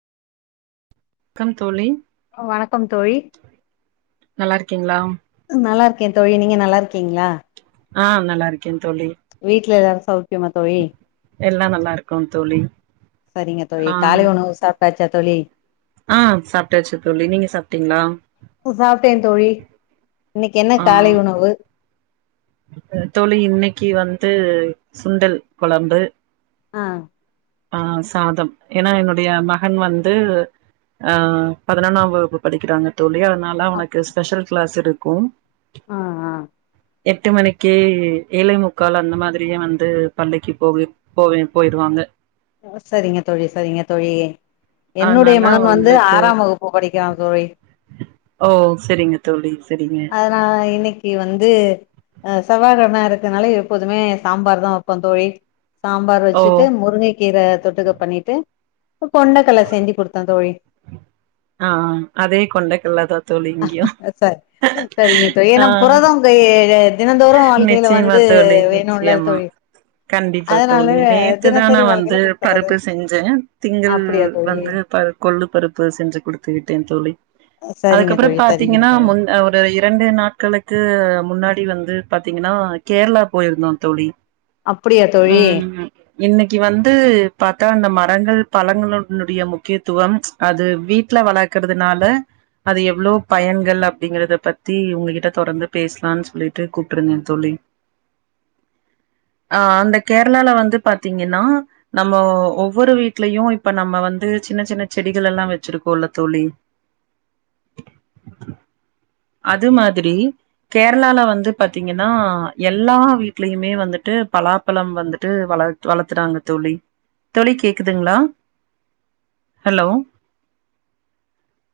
come தோழி வணக்கம் தோழி நல்லா இருக்கீங்களா நல்லாருக் தோழி நீங்க நல்லாருக்கீங்ளா ஆ நல்லாருக்கே தோழி ட்ல எலாரு சௌக்கியமா தோழி எல்லா நல்லாருக்கோ தோழி சரிங்க தோழி ஆ காலை உணவு சாப்ட்டாச்சா தோழி ஆ சாப்ட்டாச்சு தோழி நீங்க சாப்ட்டீங்ளா சாப்ட்டே தோழி இன்னைக்கு என்ன ஆ காலை உணவு தோழி இன்னைக்கு வந் ந்து சுண்டல் கொழம்பு ஆ ஆ சாதம் ஏனா என்னுடைய மகன் வந்து அ பதினொன்னாம் வகுப்பு படிக்கிறாங்க தோழி அதனால அவனுக்கு ஸ்பெஷல் கிளாஸ் இருக்கு ஆ ஆ எட்டு மணிக்கு ஏழே முக்கால் அந்த மாதிரியே வந்து பள்ளிக்கு போகு போவே போயிருவாங்க அ செரிங்க தோழி செரிங்க தோழி என்னுடைய அதனால மகன் வந்து அவங்களுக்கு ஆறாம் வகுப்பு படிக் கியா தோழி ஓ செரிங்க தோழி சரிங்க அதனா இன்னைக்கு கி வந்து அ செவ்வா கெழமையா இருக்கனால எப்போதுமே சாம்பார் தா வப்போ தோழி சாம்பார் ஓ வச்சுட்டு முருங்க கீர தொட்டுக்க பண்ணிட்டு ப்ப கொண்டக்கல்ல செஞ்சு குடுத்தே தோழி ஆ ஆ அதே கொண்டக்கல்ல தா தோழி இங்கியு சார் சரிங்க தோழி ஆ ஏன்னா புரதம் கை தினந்தோறும் வாழ்க்கையில நிச்சயமா வந்து தோழி வேணும்ல நிச்சயமா தோழி கண்டிப்பா அதனால தோழி நேத்துதா நா தினசரி வந்து வாழ்க்கையில குடுத்துறது பருப்பு செஞ்சே திங்கள் அப்படியா தோழி வந்து ப கொள்ளு பருப்பு செஞ்சு குடுத்து விட்டே தோழி சரிங்க அதுக்கப்றம் தோழி சரிங்க பாத்தீங்கனா தோழி முன் அ ஒரு ஒரு இரண்டு நாட்களுக்கு முன்னாடி வந்து பாத்தீங்கனா கேரளா போயிருந்தோ தோழி அப்படியா தோழி ம் இன்னைக்கு வந்து பாத்தா அந்த மரங்கள் பழங்கள் னுடைய முக்கியத்துவம் அது வீட் ல வளக்கறதுனால அது எவ்ளோ பயன்கள் அப்டிங்கறத பத்தி உங்ககிட்ட தொடர்ந்து பேஸ்லான் சொல்லிட்டு கூப்ட்ருந்தே தோழி அ [inaudible] அ அந்த கேரளால வந்து பாத்தீங்கன்னா நம்ம ஒவ்வொரு வீட்லயு இப்ப நம்ம வந்து து சின்ன சின்ன செடிகள் எல்லா வச்சிருக்கோல்ல தோழி அ [inaudible] அது மாதிரி கேரளால வந்து பாத்தீங்கன்னா எல்லா வீட்லயுமே வந்துட் ட்டு பலாப்பழம் வந்துட்டு வள வளத்துறாங்க தோழி தோழி கேக்குதுங்ளா ஹலோ